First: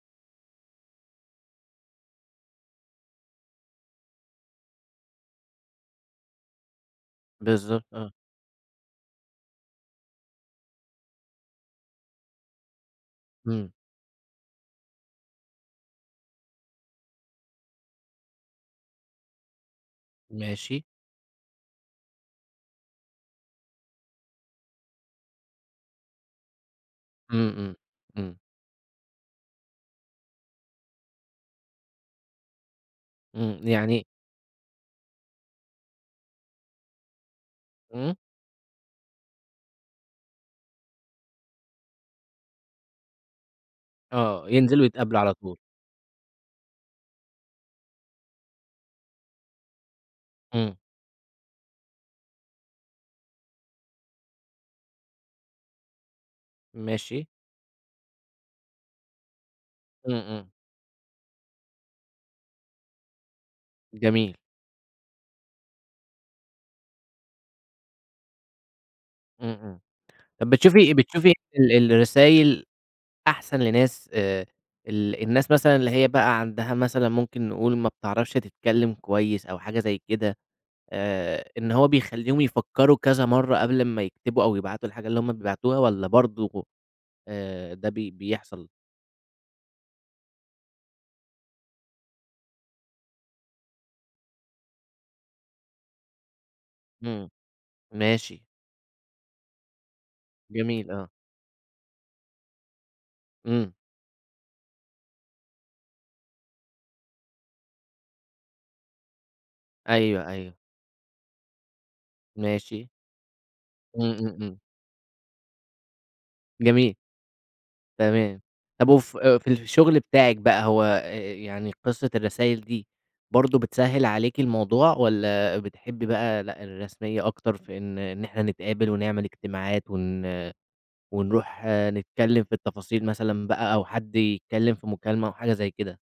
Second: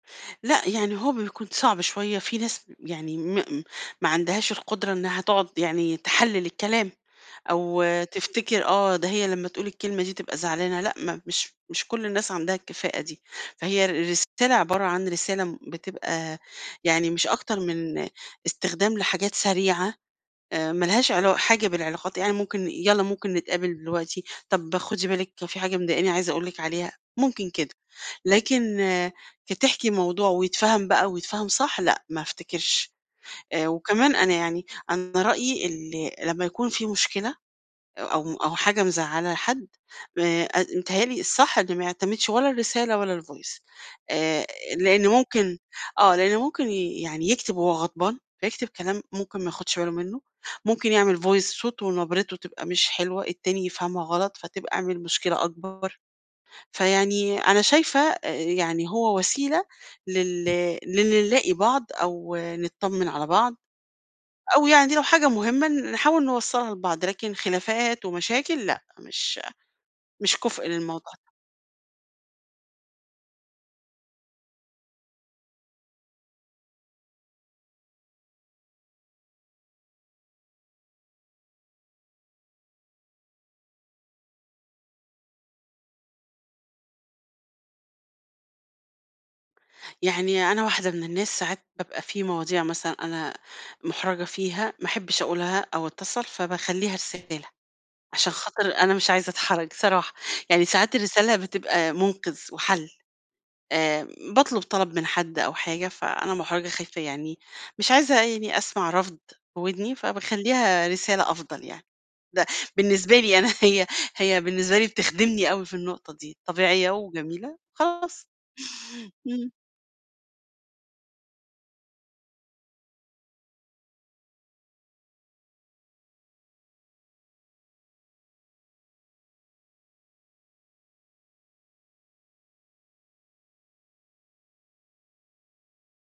لأ، يعني هو بيكون صعب شوية. في ناس يعني م م ما عندهاش القدرة إنّها تقعد يعني تحلِّل الكلام أو بالضبط آه. تفتكر آه، ده هي لمّا تقول الكلمة دي تبقى زعلانة، لأ، ما مش مش كل الناس عندها الكفاءة دي. إمم. فهي رسالة عبارة عن رسالة بتبقى يعني مش أكتر من استخدام لحاجات سريعة، آآ ماشي. مالهاش علا حاجة بالعلاقات، يعني ممكن يالّا ممكن نتقابل دلوقتي، طب خُدي بالِك في حاجة مضايقاني عايزة أقول لِك عليها، ممكن إمم، كده. إمم. إمم. لكن كتحكي الموضوع ويتفهَم بقى ويتفهَم صح، لأ ما أفتكرش. إمم. آآ، يعني وكمان أنا يعني أنا رأيي ال لمّا يكون في مشكلة إمم. أو أو حاجة مزعّلة حد آآ، ات بيتهيّأ لي الصح إن ما يعتمدش ولا الرسالة ولا الvoice. آآ آه. ينزلوا لإنّه يتقابلوا على ممكن طول. آه، لإنّه ممكن يعني يكتب وهو غضبان، فيكتب كلام ممكن ما ياخدش باله منّه، إمم. ممكن يعمل voice صوته ونبرته تبقى مش حلوة التاني يفهمها غلط، فتبقى عمل مشكلة أكبر. ماشي. فيعني أنا شايفة أ يعني هو وسيلة إمم، لل إمم. لل نلاقي بعض أو نطّمِن على بعض جميل. أو يعني لو حاجة مهمة نحاول نوصَّلها لبعض، لكن خلافات ومشاكل، لأ، مش إمم، إمم. مش طب كُفء بتشوفي للموضوع ده. بتشوفي ال الرسايل أحسن لناس آآ، ال الناس مثلًا اللي هي بقى عندها مثلًا ممكن نقول ما بتعرفش تتكلّم كويس أو حاجة زي كده، آآ إن هو بيخلّيهم يفكّروا كذا مرّة قبل أمّا يكتبوا أو يبعتوا الحاجة اللي هم بيبعتوها والّا برضه آآ، ده بي بيحصل؟ يعني أنا واحدة من الناس ساعات بابقى في مواضيع مثلًا أنا مُحرجة فيها، ما أحبّش أقولها أو أتّصل، فباخلّيها إمم. رسالة، عشان ماشي. خاطر أنا مش عايزة أتحرج صراحة. يعني جميل، ساعات آه. الرسالة بتبقى مُنقِذ وحَل، إمم. آآ، باطلب طلب من حد أو حاجة فأنا مُحرجة خايفة يعني مش عايزة يعني أسمع رفض في ودني أيوه، أيوه. فباخلّيها رسالة أفضل يعني، ده ماشي. بالنسبة لي أنا هي إمم، إمم، هي إمم. بالنسبة لي بتخدمني أوي في النقطة دي، طبيعية جميل. وجميلة خلاص. تمام. طب وف آآ، ف في إمم. الشغل بتاعِك بقى هو أ أ يعني قصة الرسايل دي برضه بتسهِّل عليكِ الموضوع والّا بتحبّي بقى لأ، الرسمية أكتر في إن إحنا نتقابل ونعمل اجتماعات ون ونروح نتكلّم في التفاصيل مثلًا بقى أو حد يتكلّم في مكالمة أو حاجة زي كده؟